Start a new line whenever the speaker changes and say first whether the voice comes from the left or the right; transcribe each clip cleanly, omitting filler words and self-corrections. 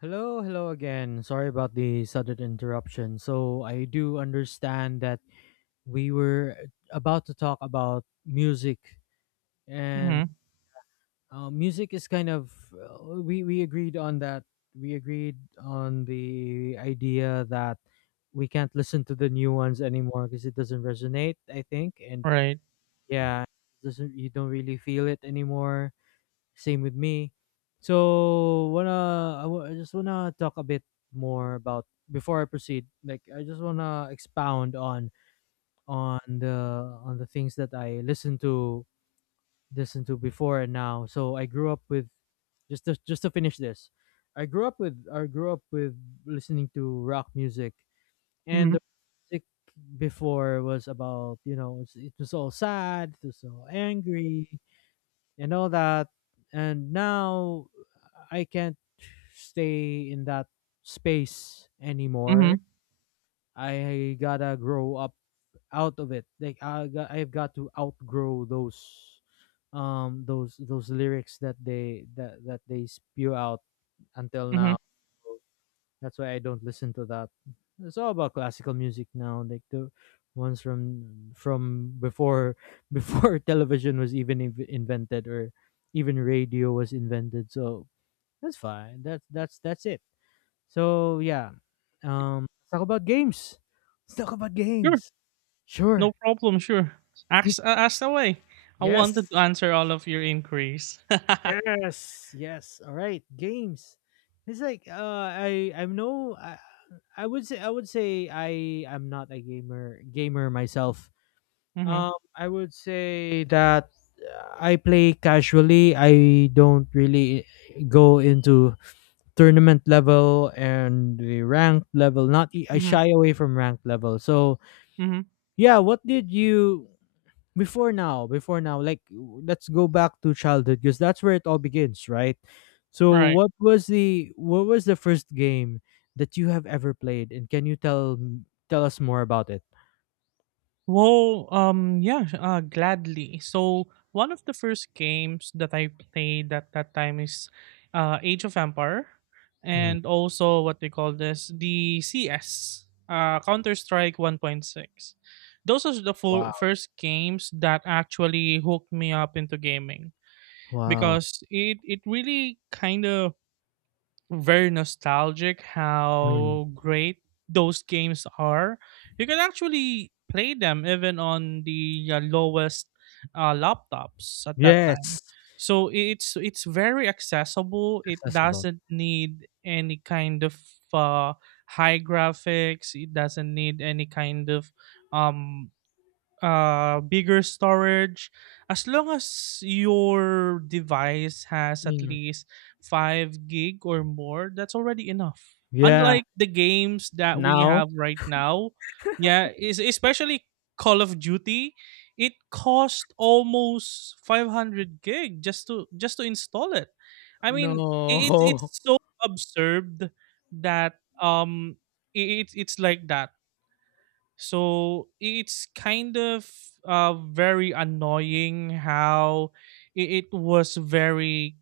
left: Hello, hello again. Sorry about the sudden interruption. So, I do understand that we were about to talk about music, and
right: Mhm,
left: music is kind of we agreed on that. We agreed on the idea that we can't listen to the new ones anymore because it doesn't resonate, I think. And
right: right.
left: yeah, doesn't you don't really feel it anymore. Same with me. So I just wanna talk a bit more about before I proceed. Like I just wanna expound on on the things that I listened to before and now. So I grew up with just to finish this. I grew up with listening to rock music and
right: Mhm,
left: the music before was about it was all sad, it was all angry and all that. And now I can't stay in that space anymore.
right: mhm,
left: I gotta grow up out of it. Like I've got to outgrow those those lyrics that they that they spew out until
right: mhm.
left: now. That's why I don't listen to that. It's all about classical music now, like the ones from before before television was even invented or even radio was invented. So that's fine. That's that's it. So yeah, let's talk about games. Let's talk about
right: Sure,
left: games.
right: no
left: Sure.
right: problem, sure. Ask away. I wanted to
left: Yes.
right: answer all of your inquiries.
left: Yes. Yes. All right. Games. It's like I I'm no I, I would say I am not a gamer myself.
right: Mhm,
left: I would say that I play casually. I don't really go into tournament level and the ranked level. Not e- I
right: mhm,
left: shy away from ranked level. So
right: mhm,
left: yeah, what did you before now? Before now, like let's go back to childhood because that's where it all begins, right? So,
right: right.
left: what was the first game that you have ever played, and can you tell us more about it?
right: Well, yeah, gladly. So one of the first games that I played at that time is Age of Empire,
left: Mm.
right: and also what they call this the CS, Counter Strike 1.6. Those are the fo-
left: Wow,
right: first games that actually hooked me up into gaming
left: wow.
right: because it really kind of very nostalgic
left: Mm.
right: how great those games are. You can actually play them even on the lowest laptops at that time.
left: Yes,
right: So it's very accessible. It
left: accessible.
right: doesn't need any kind of uh, high graphics. It doesn't need any kind of um bigger storage. As long as your device has at
left: Mm.
right: least 5 gig or more, that's already enough.
left: Yeah.
right: Unlike the games that we
left: Now,
right: have right now, yeah, is especially Call of Duty, it cost almost 500 gig just to install it. I mean, it,
left: no.
right: it's so absurd that it's like that, so it's kind of very annoying how it was very,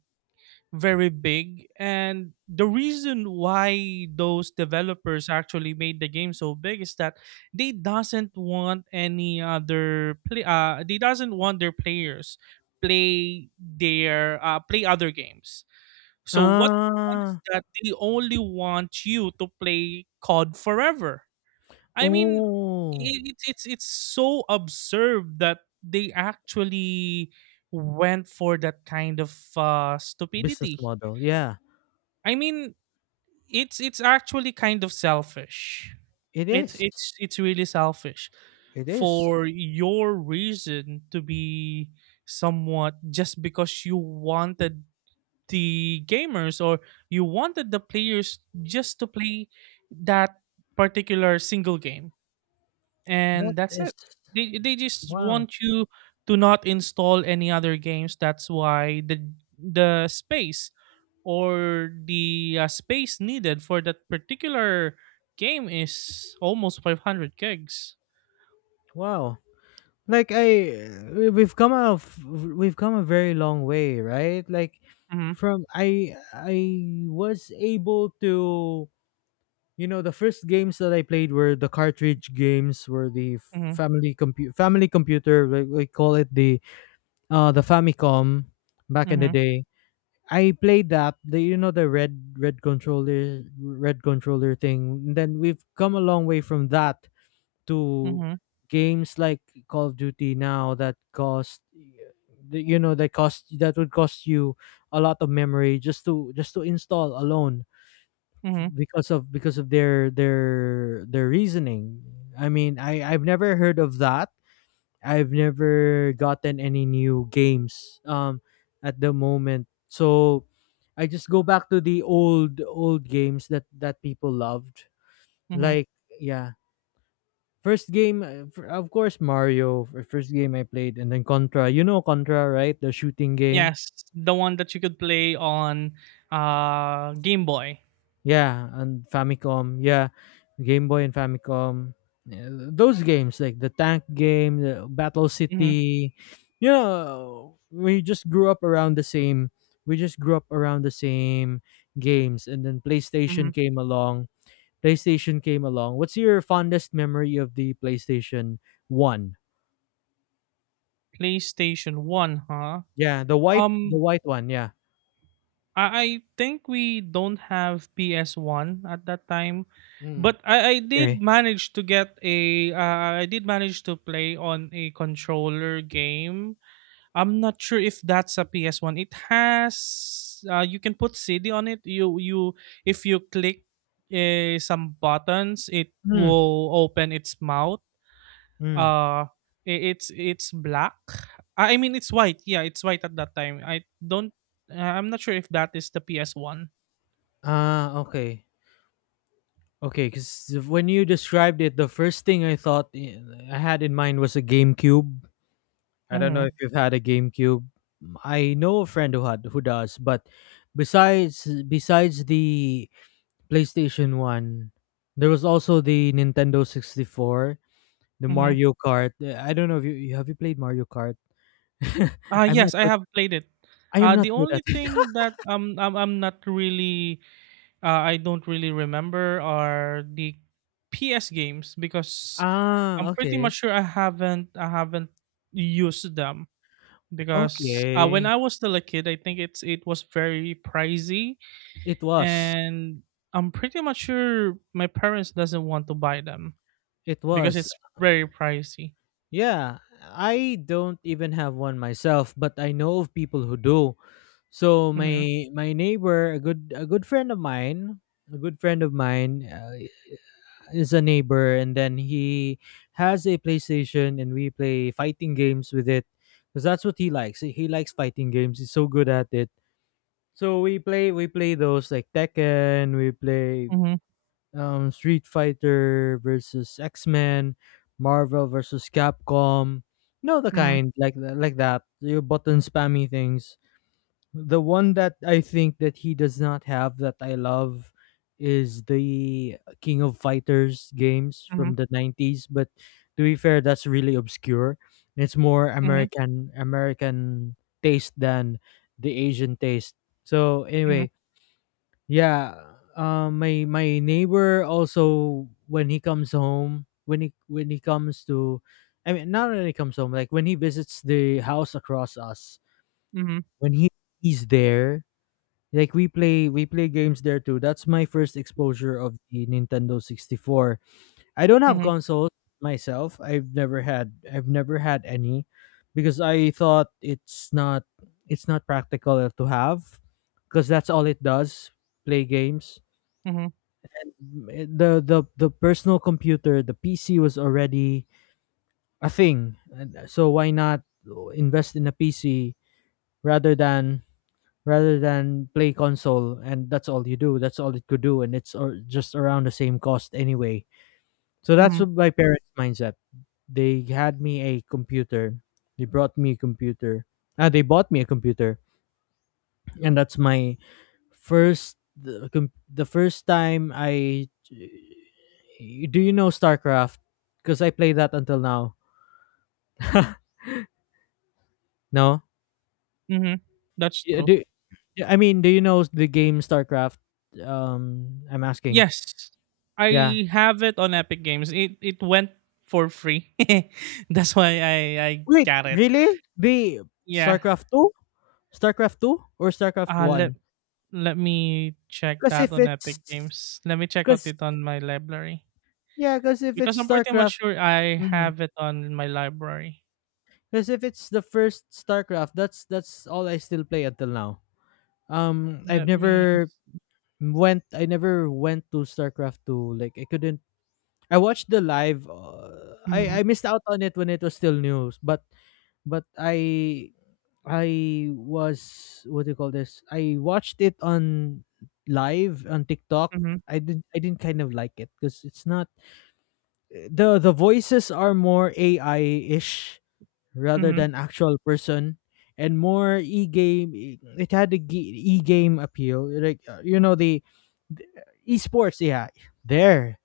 right: very big. And the reason why those developers actually made the game so big is that they doesn't want any other play. They doesn't want their players play their play other games. So what they want is
left: Ah,
right: that they only want you to play COD forever. I mean,
left: oh,
right: it, it's so absurd that they actually went for that kind of
left: business
right: stupidity.
left: model. Yeah,
right: I mean, it's actually kind of selfish.
left: it
right: It's
left: is.
right: it's it's really selfish
left: It is.
right: for your reason to be somewhat just because you wanted the gamers, or you wanted the players just to play that particular single game,
left: That
right: and that's
left: is
right: it. They just
left: wow.
right: want you to not install any other games. That's why the space, or the space needed for that particular game is almost 500 gigs.
left: Wow. Like I we- have come out of, f- we've come a very long way, right? Like
right: Mhm.
left: from I was able to you know the first games that I played were the cartridge games were the
right: Mhm.
left: family computer like we call it the Famicom back in the
right: Mhm.
left: day. I played that the you know the red controller thing. Then we've come a long way from that to
right: Mhm.
left: games like Call of Duty now that cost you know that would cost you a lot of memory just to install alone
right: Mhm.
left: because of their their reasoning. I mean, I I've never heard of that. I've never gotten any new games at the moment. So I just go back to the old games that people loved.
right: Mhm.
left: Like yeah, first game, of course, Mario. First game I played, and then Contra. You know Contra, right? The shooting game.
right: Yes, the one that you could play on Game Boy.
left: Yeah, and Famicom. Yeah, Game Boy and Famicom. Yeah, those games, like the tank game, the Battle
right: Mhm.
left: City. You know, We just grew up around the same games, and then PlayStation
right: Mhm.
left: came along. PlayStation came along. What's your fondest memory of the PlayStation One?
right: PlayStation 1, huh?
left: Yeah, the
right: Um
left: white one. Yeah.
right: I think we don't have PS1 at that time. But I did
left: Okay.
right: manage to get a I did manage to play on a controller game. I'm not sure if that's a PS1. It has you can put CD on it. You if you click some buttons, it
left: Hmm.
right: will open its mouth.
left: Hmm.
right: Uh, i- it's it's black. I mean, it's white. Yeah, it's white at that time. I don't. I'm not sure if that is the PS One.
left: Ah, okay. Okay, because when you described it, the first thing I thought I had in mind was a GameCube. I don't know if
right: Mm-hmm.
left: you've had a GameCube. I know a friend who had who does, but besides the PlayStation One, there was also the Nintendo 64, the
right: Mm-hmm.
left: Mario Kart. I don't know if have you played Mario Kart.
right: Uh
left: I'm not
right: yes, I
left: good.
right: have played it.
left: I am
right: Uh
left: not
right: the
left: good at
right: only
left: it.
right: thing that I'm not really I don't really remember are the PS games because
left: Ah,
right: I'm pretty
left: okay,
right: much sure I haven't used them. Because when
left: okay.
right: I was still a kid, I think it was very pricey,
left: It was.
right: and I'm pretty much sure my parents doesn't want to buy them
left: It
right: because
left: was.
right: it's very pricey.
left: Yeah, I don't even have one myself, but I know of people who do. So
right: Mm-hmm.
left: my neighbor, a good friend of mine, a good friend of mine is a neighbor, and then he has a PlayStation, and we play fighting games with it, cuz that's what he likes. He likes fighting games. He's so good at it. So we play those like Tekken, we play
right: Mm-hmm.
left: Street Fighter versus X Men, Marvel versus Capcom. You know the
right: Mm-hmm.
left: like that. Your button spammy things. The one that I think that he does not have that I love is the King of Fighters games
right: Mm-hmm.
left: from 90s. But to be fair, that's really obscure. It's more American taste than the Asian taste. So
right: Mm-hmm.
left: anyway, yeah, my neighbor also when when he comes to, I mean, not when he comes home, like when he visits the house across us,
right: Mm-hmm. Mm-hmm.
left: when he he's there, like we play games there too. That's my first exposure of the Nintendo 64. I don't have
right: Mm-hmm.
left: consoles myself. I've never had any, because I thought it's not practical to have, because that's all it does, play games.
right: Mm-hmm.
left: The personal computer, the PC was already a thing. And so why not invest in a PC rather than play console and that's all you do. That's all it could do, and it's or just around the same cost anyway. So that's
right: Mm-hmm.
left: what my parents' mindset. They had me a computer. They brought me a computer. Ah, they bought me a computer and that's my first the first time I do you know StarCraft? Because I play that until now. No.
right: Mm-hmm. That's
left: Yeah,
right: true.
left: do yeah, I mean, do you know the game StarCraft? I'm asking.
right: Yes,
left: Yeah.
right: I have it on Epic Games. It went for free. That's why I
left: Wait,
right: got it.
left: really? The
right: Yeah.
left: StarCraft two, StarCraft two, or StarCraft
right: Uh, let
left: one?
right: let me check
left: Because
right: that
left: if
right: on
left: it's,
right: Epic Games. Let me check out
left: because
right: it on my library
left: yeah, because if
right: because
left: it's
right: I'm pretty much
left: StarCraft,
right: sure I have it on my library.
left: because if it's the first StarCraft, that's all I still play until now. Um, I've
right: Let me.
left: never I never went to StarCraft two. Like I couldn't I watched the live,
right: Mm-hmm,
left: I missed out on it when it was still new, but but I I was, what do you call this? I watched it on live on TikTok.
right: mm-hmm,
left: I didn't kind of like it because it's not the voices are more AI-ish rather
right: mm-hmm,
left: than actual person, and more it had the e-game appeal, like you know the esports, yeah there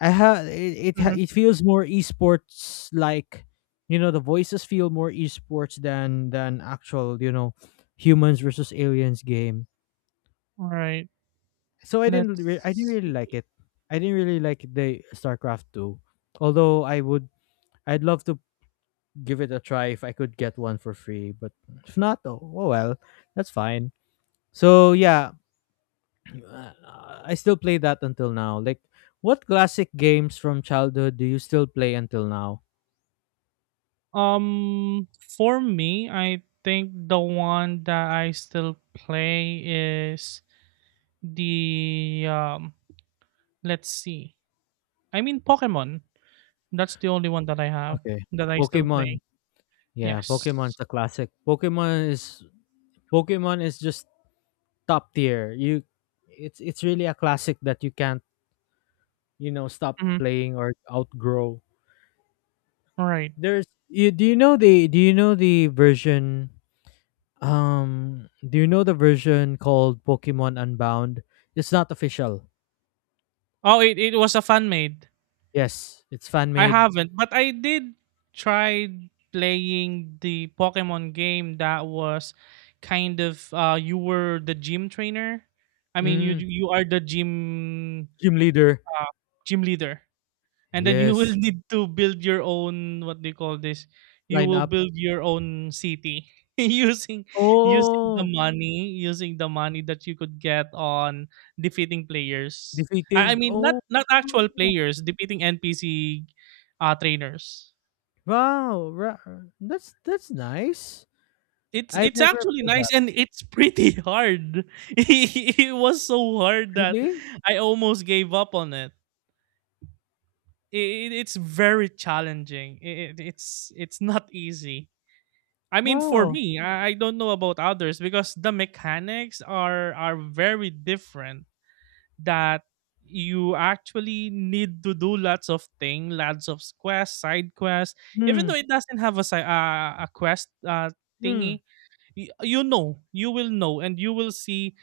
left: I have it,
right: mm-hmm.
left: it feels more esports like, you know, the voices feel more esports than actual, you know, humans versus aliens game.
right: All right.
left: So I didn't
right: Let's
left: really like
right: see.
left: it. I didn't really like the StarCraft two. Although I would, I'd love to give it a try if I could get one for free. But if not, oh, oh well, that's fine. So yeah, uh, I still play that until now. Like, what classic games from childhood do you still play until now?
right: Um, for me, I think the one that I still play is the Let's see. I mean, Pokemon. That's the only one that I have
left: Okay.
right: that I still
left: Pokemon.
right: play.
left: Yeah, Pokemon's
right: Yes.
left: the classic. Pokemon is just top tier. You it's really a classic that you can't, you know, stop
right: Mm-hmm.
left: playing or outgrow.
right: Right.
left: There's you do you know the do you know the version do you know the version called Pokemon Unbound? It's not official.
right: Oh, it was a fan made.
left: Yes, it's fan
right: I
left: made.
right: haven't, but I did try playing the Pokemon game that was kind of you were the gym trainer. I mean you
left: Mm,
right: you are the
left: gym leader.
right: uh, gym leader. And then you will
left: Yes.
right: need to build your own what do you call this? You
left: Line
right: will
left: up.
right: build your own city using using the
left: Oh,
right: money, using the money that you could get on defeating players. I, I
left: defeating.
right: mean not
left: Oh.
right: not actual players, defeating NPC trainers.
left: Wow, ra- that's nice.
right: It's
left: I've
right: it's
left: never
right: actually
left: played that.
right: nice and it's pretty hard. It was so hard that
left: Really?
right: I almost gave up on it. It's very challenging. It's not easy. I mean, for
left: Wow.
right: me, I don't know about others because the mechanics are very different. That you actually need to do lots of thing, lots of quests, side quests. Even
left: Hmm.
right: though it doesn't have a a quest
left: Hmm.
right: thingy, you will know, and you will see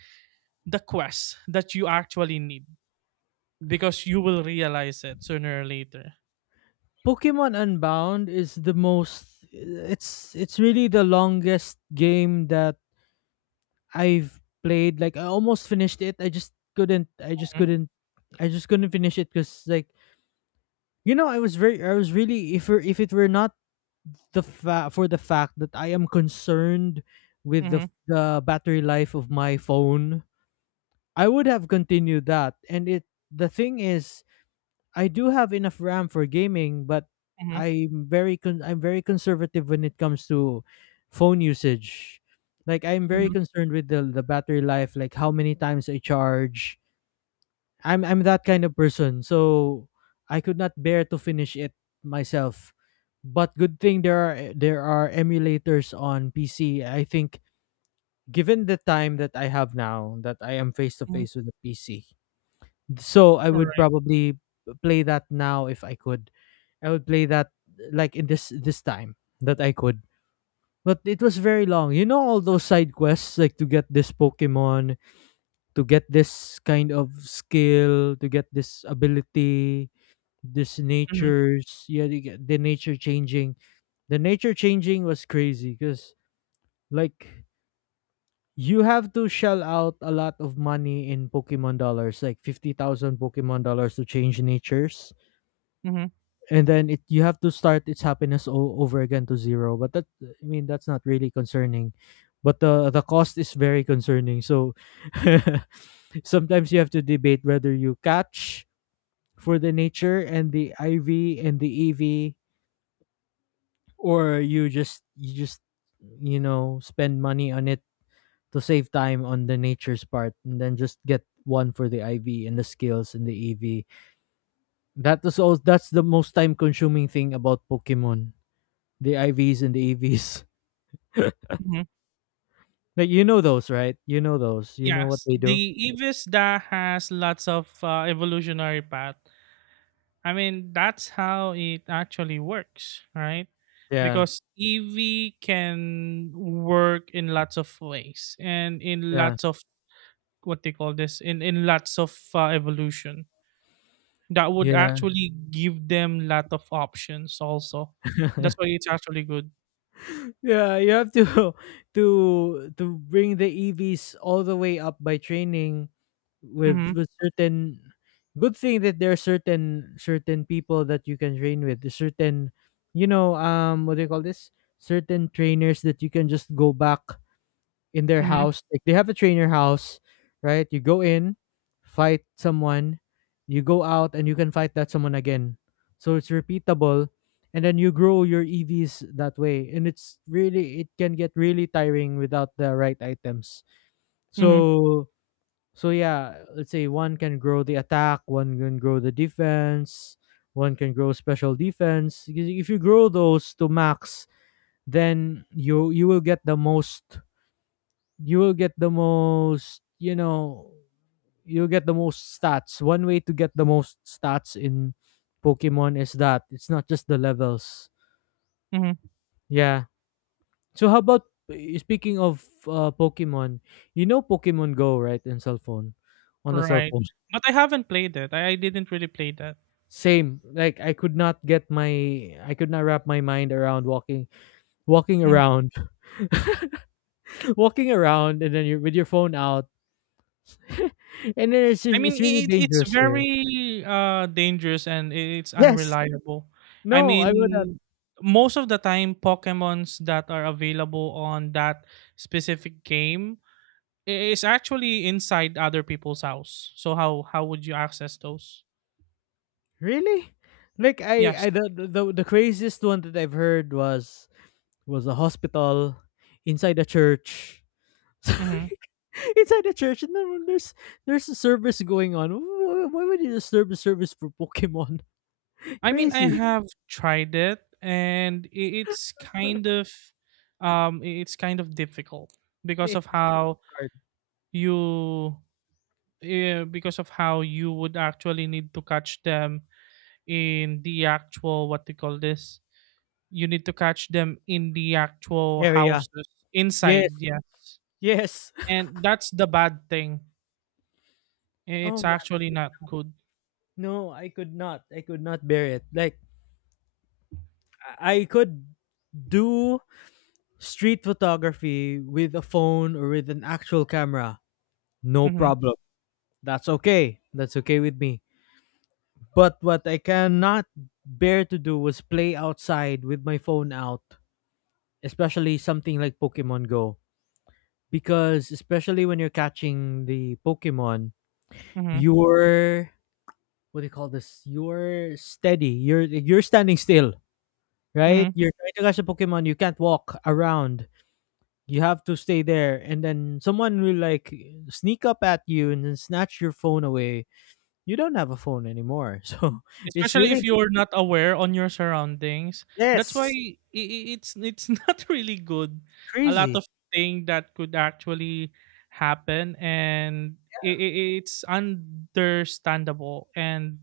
right: the quests that you actually need because you will realize it sooner or later.
left: Pokemon Unbound is the most. It's really the longest game that I've played. Like I almost finished it. Couldn't. I just couldn't. I just couldn't finish it because, like, you know, I was really, if it were not for the fact that I am concerned with
right: Mm-hmm,
left: the battery life of my phone, I would have continued that. And it the thing is, I do have enough RAM for gaming, but
right: mm-hmm,
left: I'm very conservative when it comes to phone usage. Like I'm very
right: mm-hmm,
left: concerned with the battery life, like how many times I charge. I'm that kind of person, so I could not bear to finish it myself. But good thing there are emulators on PC. I think given the time that I have now that I am face to
right: mm-hmm.
left: face with the PC, so I
right: All
left: would
right: right.
left: probably play that now if I could. I would play that like in this time that I could. But it was very long. You know all those side quests, like to get this Pokemon, to get this kind of skill, to get this ability, this
right: Mm-hmm,
left: natures, yeah, you get the nature changing. The nature changing was crazy cuz like you have to shell out a lot of money in Pokemon dollars, like 50,000 Pokemon dollars to change natures,
right: mm-hmm,
left: and then it you have to start its happiness all over again to zero. But that I mean, that's not really concerning, but the cost is very concerning. So sometimes you have to debate whether you catch for the nature and the iv and the ev, or you just spend money on it to save time on the nature's part, and then just get one for the iv and the skills and the ev. That is all, that's the most time consuming thing about pokemon, the IVs and the EVs.
right: mm-hmm.
left: Like, you know those, right? You know those. You know what
right: Yes,
left: they
right: the
left: do.
right: EVIS that has lots of evolutionary path. I mean, that's how it actually works, right?
left: Yeah.
right: Because Eevee can work in lots of ways and in
left: Yeah.
right: lots of what they call this in lots of evolution that would
left: Yeah.
right: actually give them lot of options. Also, that's why it's actually good.
left: Yeah, you have to to bring the EVs all the way up by training with
right: Mm-hmm.
left: certain, good thing that there are certain people that you can train with. Certain, what do you call this? Certain trainers that you can just go back in their
right: Mm-hmm.
left: house. Like, they have a trainer house, right? You go in, fight someone, you go out, and you can fight that someone again. So it's repeatable, and then you grow your EVs that way. And it's really it can get really tiring without the right items.
right: Mm-hmm.
left: So so yeah, let's say one can grow the attack, one can grow the defense, one can grow special defense. Because if you grow those to max, then you will get the most, you will get the most, you'll get the most stats. One way to get the most stats in pokemon is that it's not just the levels.
right: Mm-hmm.
left: Yeah. So how about, speaking of pokemon, you know, pokemon go, right? In cell phone, on the cell
right: Right,
left: phone.
right: but I haven't played it. I didn't really play that.
left: Same, like I could not wrap my mind around walking
right: Mm-hmm.
left: around, walking around, and then you're with your phone out, and then it's
right: I mean,
left: it's really
right: it's
left: dangerous here.
right: very dangerous, and it's
left: Yes,
right: unreliable. I
left: no, I would not.
right: mean, most of the time, Pokemons that are available on that specific game is actually inside other people's house. So how would you access those?
left: Really? Like I
right: Yes.
left: I the craziest one that I've heard was a hospital inside a church. So,
right: Hmm.
left: like, inside a church, and then when there's a service going on. Why would you disturb the service for Pokemon?
right: I mean, I
left: Crazy.
right: have tried it, and it's kind of it's kind of difficult because
left: It's
right: of how
left: hard.
right: you. Yeah, because of how you would actually need to catch them in the actual what do you call this? You need to catch them in the actual
left: Area.
right: houses
left: Yes.
right: inside, yes.
left: Yes.
right: And that's the bad thing.
left: Oh
right: It's
left: man.
right: actually not good.
left: No, I could not. I could not bear it. Like, I could do street photography with a phone or with an actual camera. No
right: Mm-hmm.
left: problem. That's okay. That's okay with me. But what I cannot bear to do was play outside with my phone out, especially something like Pokemon Go. Because especially when you're catching the Pokemon,
right: Mm-hmm.
left: you're, what do you call this? You're steady. You're standing still, right?
right: Mm-hmm.
left: You're trying to catch a Pokemon. You can't walk around. You have to stay there, and then someone will like sneak up at you and then snatch your phone away. You don't have a phone anymore, so it's
right: Especially
left: really,
right: if you're not aware on your surroundings. That's why i
left: yes,
right: i- it's it's not really good. A lot
left: crazy.
right: of thing that could actually happen, and it's understandable and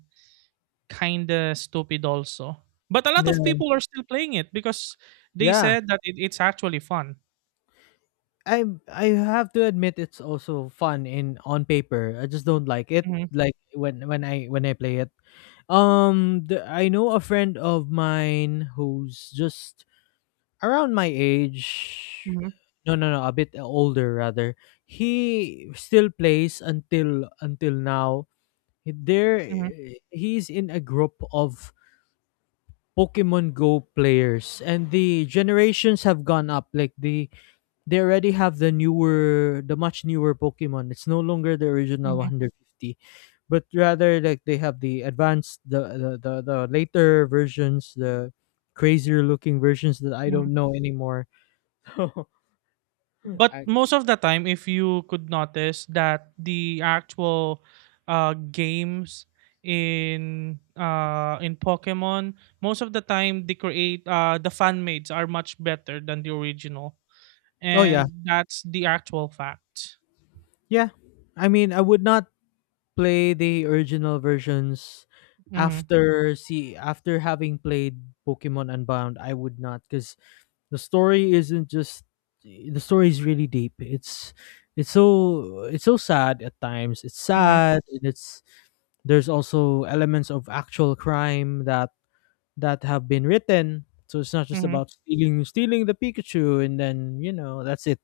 right: kind of stupid also. But a lot of
left: Yeah.
right: people are still playing it because they
left: Yeah.
right: said that it's actually fun.
left: I have to admit it's also fun in, on paper. I just don't like it,
right: Mhm,
left: like when I play it. I know a friend of mine who's just around my age.
right: mhm,
left: No, no, no, a bit older rather. He still plays until now. There
right: mhm,
left: He's in a group of Pokemon Go players, and the generations have gone up. They already have the newer, the much newer pokemon. It's no longer the original 150, but rather, like, they have the advanced, the later versions, the crazier looking versions that I
right: mhm,
left: don't know anymore.
right: but
left: I,
right: most of the time, if you could notice that the actual games in in Pokemon, most of the time they create the fan mades are much better than the original,
left: oh yeah.
right: and that's the actual fact.
left: Yeah, I mean, I would not play the original versions
right: Hmm.
left: after see after having played pokemon unbound. I would not, because the story isn't just the story is really deep. It's so sad at times. It's
right: Hmm.
left: sad, and it's, there's also elements of actual crime that have been written. So it's not just
right: Hmm.
left: about stealing the pikachu and then, you know, that's it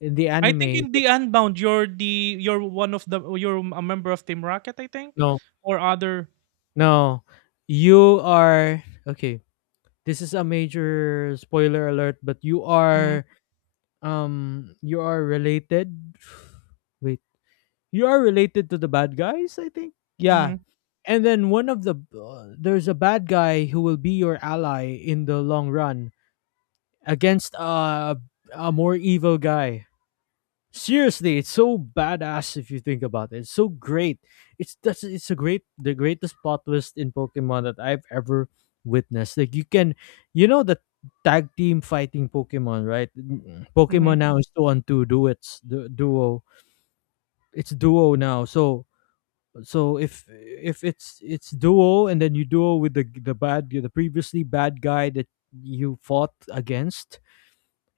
left: in the
right: I think
left: anime.
right: in
left: But
right: the Unbound, you're the you're one of the you're a member of Team Rocket, I think,
left: no,
right: or other.
left: no, you are, okay, this is a major spoiler alert, but you
right: Mm-hmm.
left: are, you are related, wait, you are related to the bad guys, I think. Yeah.
right: Hmm.
left: And then one of the, there's a bad guy who will be your ally in the long run against a more evil guy. Seriously, it's so badass if you think about it. It's so great. It's a great, the greatest plot twist in Pokemon that I've ever witnessed. Like, you can, you know the tag team fighting Pokemon, right?
right: Hmm.
left: Pokemon now is two on two duets, duo. It's duo now. So so if it's duo, and then you duo with the bad, the previously bad guy that you fought against.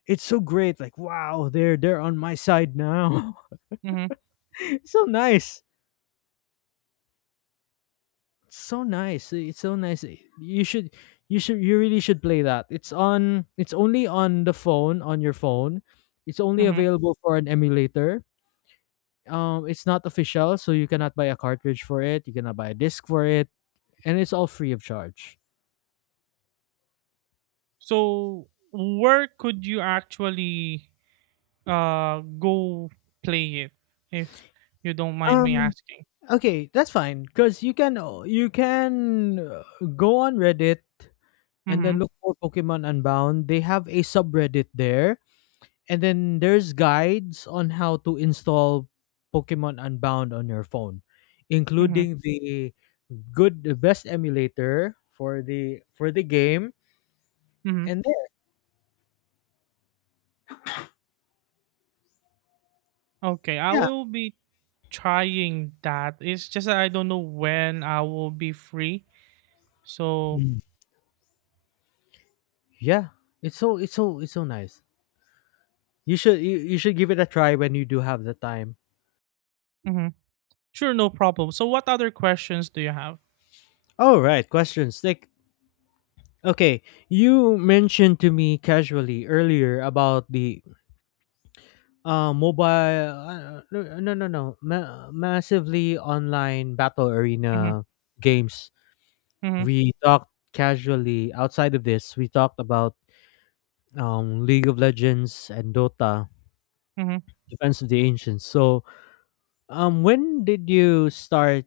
left: It's so great, like, wow, they're on my side now.
right: Hmm.
left: It's so nice. It's so nice. It's so nice. you should you should, you really should play that. It's only on the phone, on your phone. It's only
right: Hmm.
left: available for an emulator. It's not official, so you cannot buy a cartridge for it, you cannot buy a disc for it, and it's all free of charge.
right: So where could you actually go play it, if you don't mind me
left: Um,
right: asking?
left: Okay, that's fine, because you can, you can go on Reddit and then
right: Mhm.
left: look for Pokemon Unbound. They have a subreddit there, and then there's guides on how to install Pokemon Unbound on your phone,
right: Mhm.
left: including the good the best emulator for the game.
right: Mhm.
left: And then,
right: Okay, I
left: yeah,
right: will be trying that. It's just that I don't know when I will be free. So,
left: mm, yeah, it's so nice. You, you should give it a try when you do have the time.
right: mhm. Sure, no problem. So what other questions do you have?
left: All right, questions. Take, okay, you mentioned to me casually earlier about the mobile no no no no ma- massively online battle
right: Mhm.
left: arena games.
right: Mhm.
left: We talked casually outside of this. We talked about League of Legends and Dota,
right: Mhm.
left: Defense of the Ancients. So, when did you start,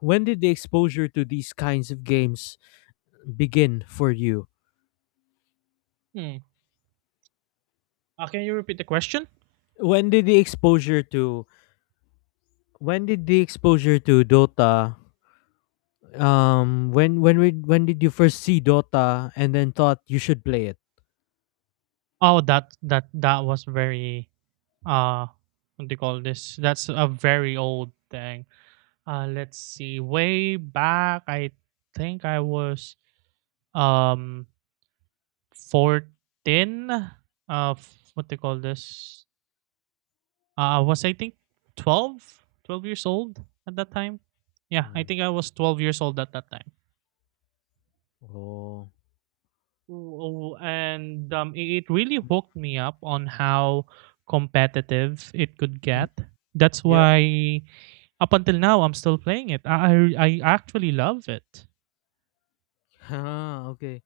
left: when did the exposure to these kinds of games begin for you?
right: Hmm. Can you repeat the question?
left: When did the exposure to When did the exposure to Dota, when did you first see Dota and then thought you should play it?
right: Oh, that was very uh what do you call this? That's a very old thing. Let's see. Way back, I think I was um 14. What they call this? I was I think 12, 12 years old at that time. Yeah, I
left: Mm.
right: think I was 12 years old at that time.
left: Oh.
right: Ooh, and it really hooked me up on how competitive it could
left: Mm.
right: get. That's
left: Yeah.
right: why up until now I'm still playing it. I actually love it.
left: Ah, okay.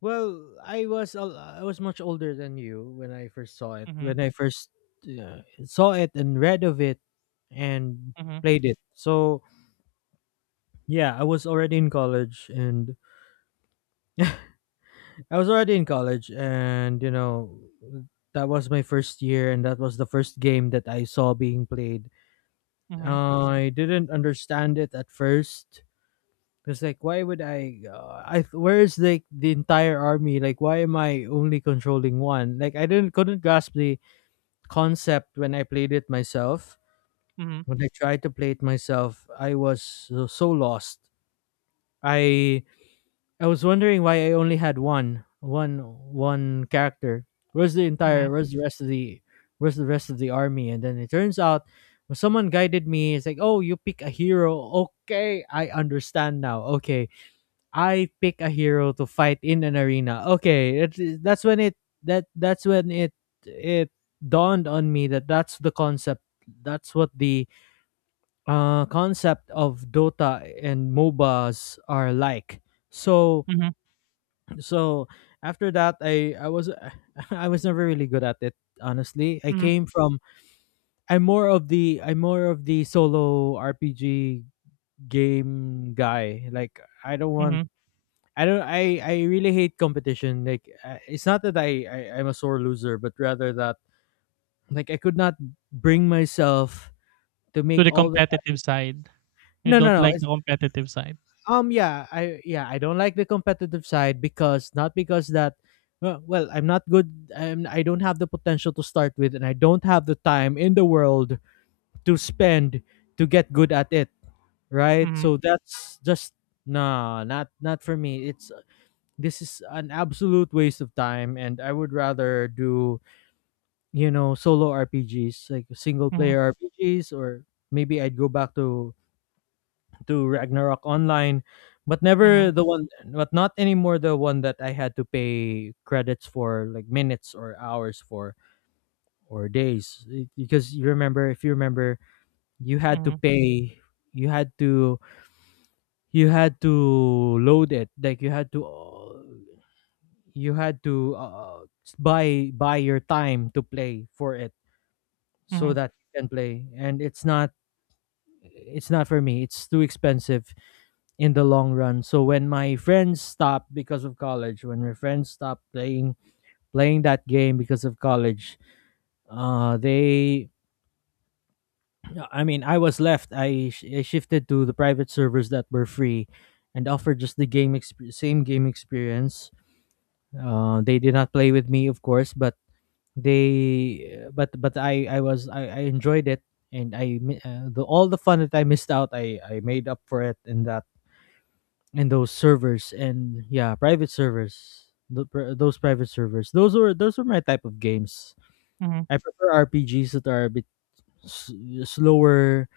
left: Well, I was much older than you when I first saw it. When
right: Mm-hmm,
left: I first saw it and read of it and
right: mm-hmm,
left: played it. So, yeah, I was already in college, and you know, that was my first year, and that was the first game that I saw being played.
right: mm-hmm,
left: I didn't understand it at first. It's like, why would I? I, where is like the entire army? Like, why am I only controlling one? Like, I didn't couldn't grasp the concept when I played it myself.
right: mm-hmm.
left: When I tried to play it myself, I was so lost. I I was wondering why I only had one character. Where's the
right: Mm-hmm.
left: entire? Where's the rest of the? Where's the rest of the army? And then it turns out, when someone guided me, it's like, oh, you pick a hero. Okay, I understand now. Okay, I pick a hero to fight in an arena. Okay, it, that's when it that that's when it dawned on me that that's the concept. That's what the concept of Dota and MOBAs are like. So
right: Mhm,
left: so after that I was I was never really good at it, honestly. I
right: mhm,
left: came from, I'm more of the solo rpg game guy. Like, I don't want
right: mhm.
left: I don't I really hate competition. Like, I- it's not that I I'm a sore loser, but rather that, like, I could not bring myself to
right: To
left: make
right: the
left: all the,
right: competitive side. You
left: no no
right: don't
left: no.
right: like the competitive side.
left: Yeah, I yeah, I don't like the competitive side, because not because that, well, I'm not good I'm, I don't have the potential to start with, and I don't have the time in the world to spend to get good at it, right?
right: Mhm,
left: So that's just no, not not for me. It's this is an absolute waste of time, and I would rather do, you know, solo RPGs, like single
right: mhm,
left: player RPGs, or maybe I'd go back to Ragnarok online,
right: mhm,
left: but not anymore the one that I had to pay credits for, like minutes or hours for or days. Because you remember, if you remember, you had to
right: mhm,
left: pay, you had to, you had to, load it, like you had to buy your time to play for it so
right: mhm,
left: that you can play. And it's not for me. It's too expensive in the long run. So when my friends stopped playing that game because of college, uh, they, I mean, I was left. I shifted to the private servers that were free, and offered just the same game experience. They did not play with me, of course, but they, but I was I enjoyed it. And I, mi- the all the fun that I missed out, I made up for it in that, and those servers. And yeah, private servers, those private servers, those were my type of games.
right: mhm,
left: I prefer rpgs that are a bit s- slower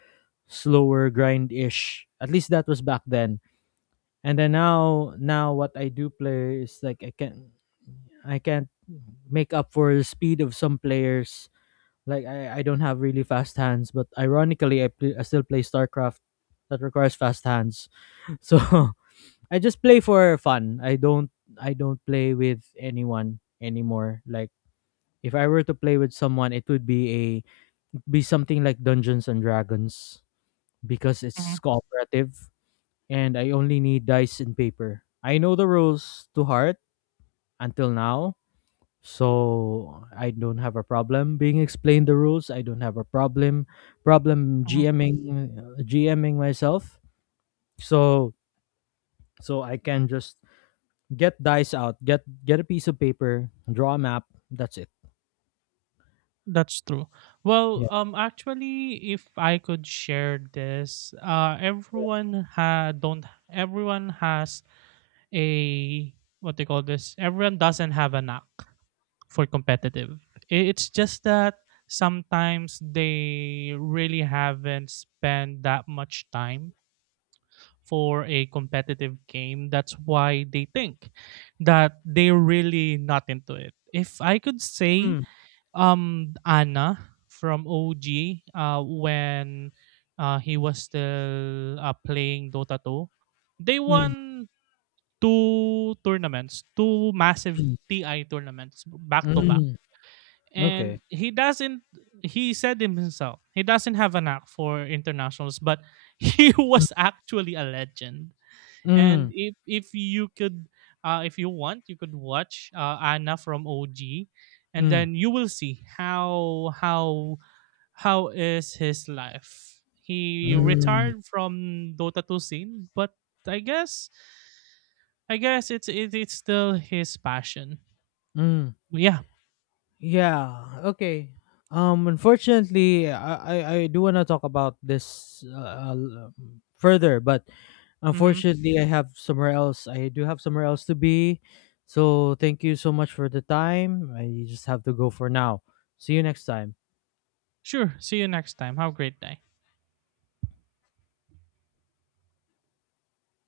left: slower, grind-ish, at least that was back then. And then now, what I do play is, like, I can I can't make up for the speed of some players. Like, I don't have really fast hands, but ironically, I still play starcraft, that requires fast hands. So I just play for fun. I don't, I don't play with anyone anymore. Like, if I were to play with someone, it would be a be something like Dungeons and Dragons, because it's
right: mhm,
left: cooperative, and I only need dice and paper. I know the rules to heart until now. So I don't have a problem being explained the rules. I don't have a problem
right: mhm.
left: GMing, GMing myself. So so I can just get dice out. Get a piece of paper. Draw a map. That's it.
right: That's true. Well,
left: Yeah.
right: actually, if I could share this, everyone ha don't everyone has a what they call this. Everyone doesn't have a knack for competitive. It's just that sometimes they really haven't spent that much time for a competitive game. That's why they think that they're really not into it. If I could say
left: Mm,
right: Anna from OG when he was still playing Dota 2, they
left: mm,
right: won 2 tournaments, 2 massive
left: mm,
right: TI tournaments back to back.
left: mm. Okay.
right: And he doesn't he said him himself, he doesn't have a knack for internationals, but he was actually a legend. And
left: Mm,
right: if you could if you want, you could watch Anna from OG, and
left: mm,
right: then you will see how is his life. He
left: mm,
right: retired from Dota 2 scene, but I guess I guess it's still his passion.
left: mm.
right: Yeah.
left: Yeah. Okay. Unfortunately, I do want to talk about this further, but
right: Mhm.
left: unfortunately, I do have somewhere else to be. So thank you so much for the time. I just have to go for now. See you next time.
right: Sure. See you next time. Have a great day.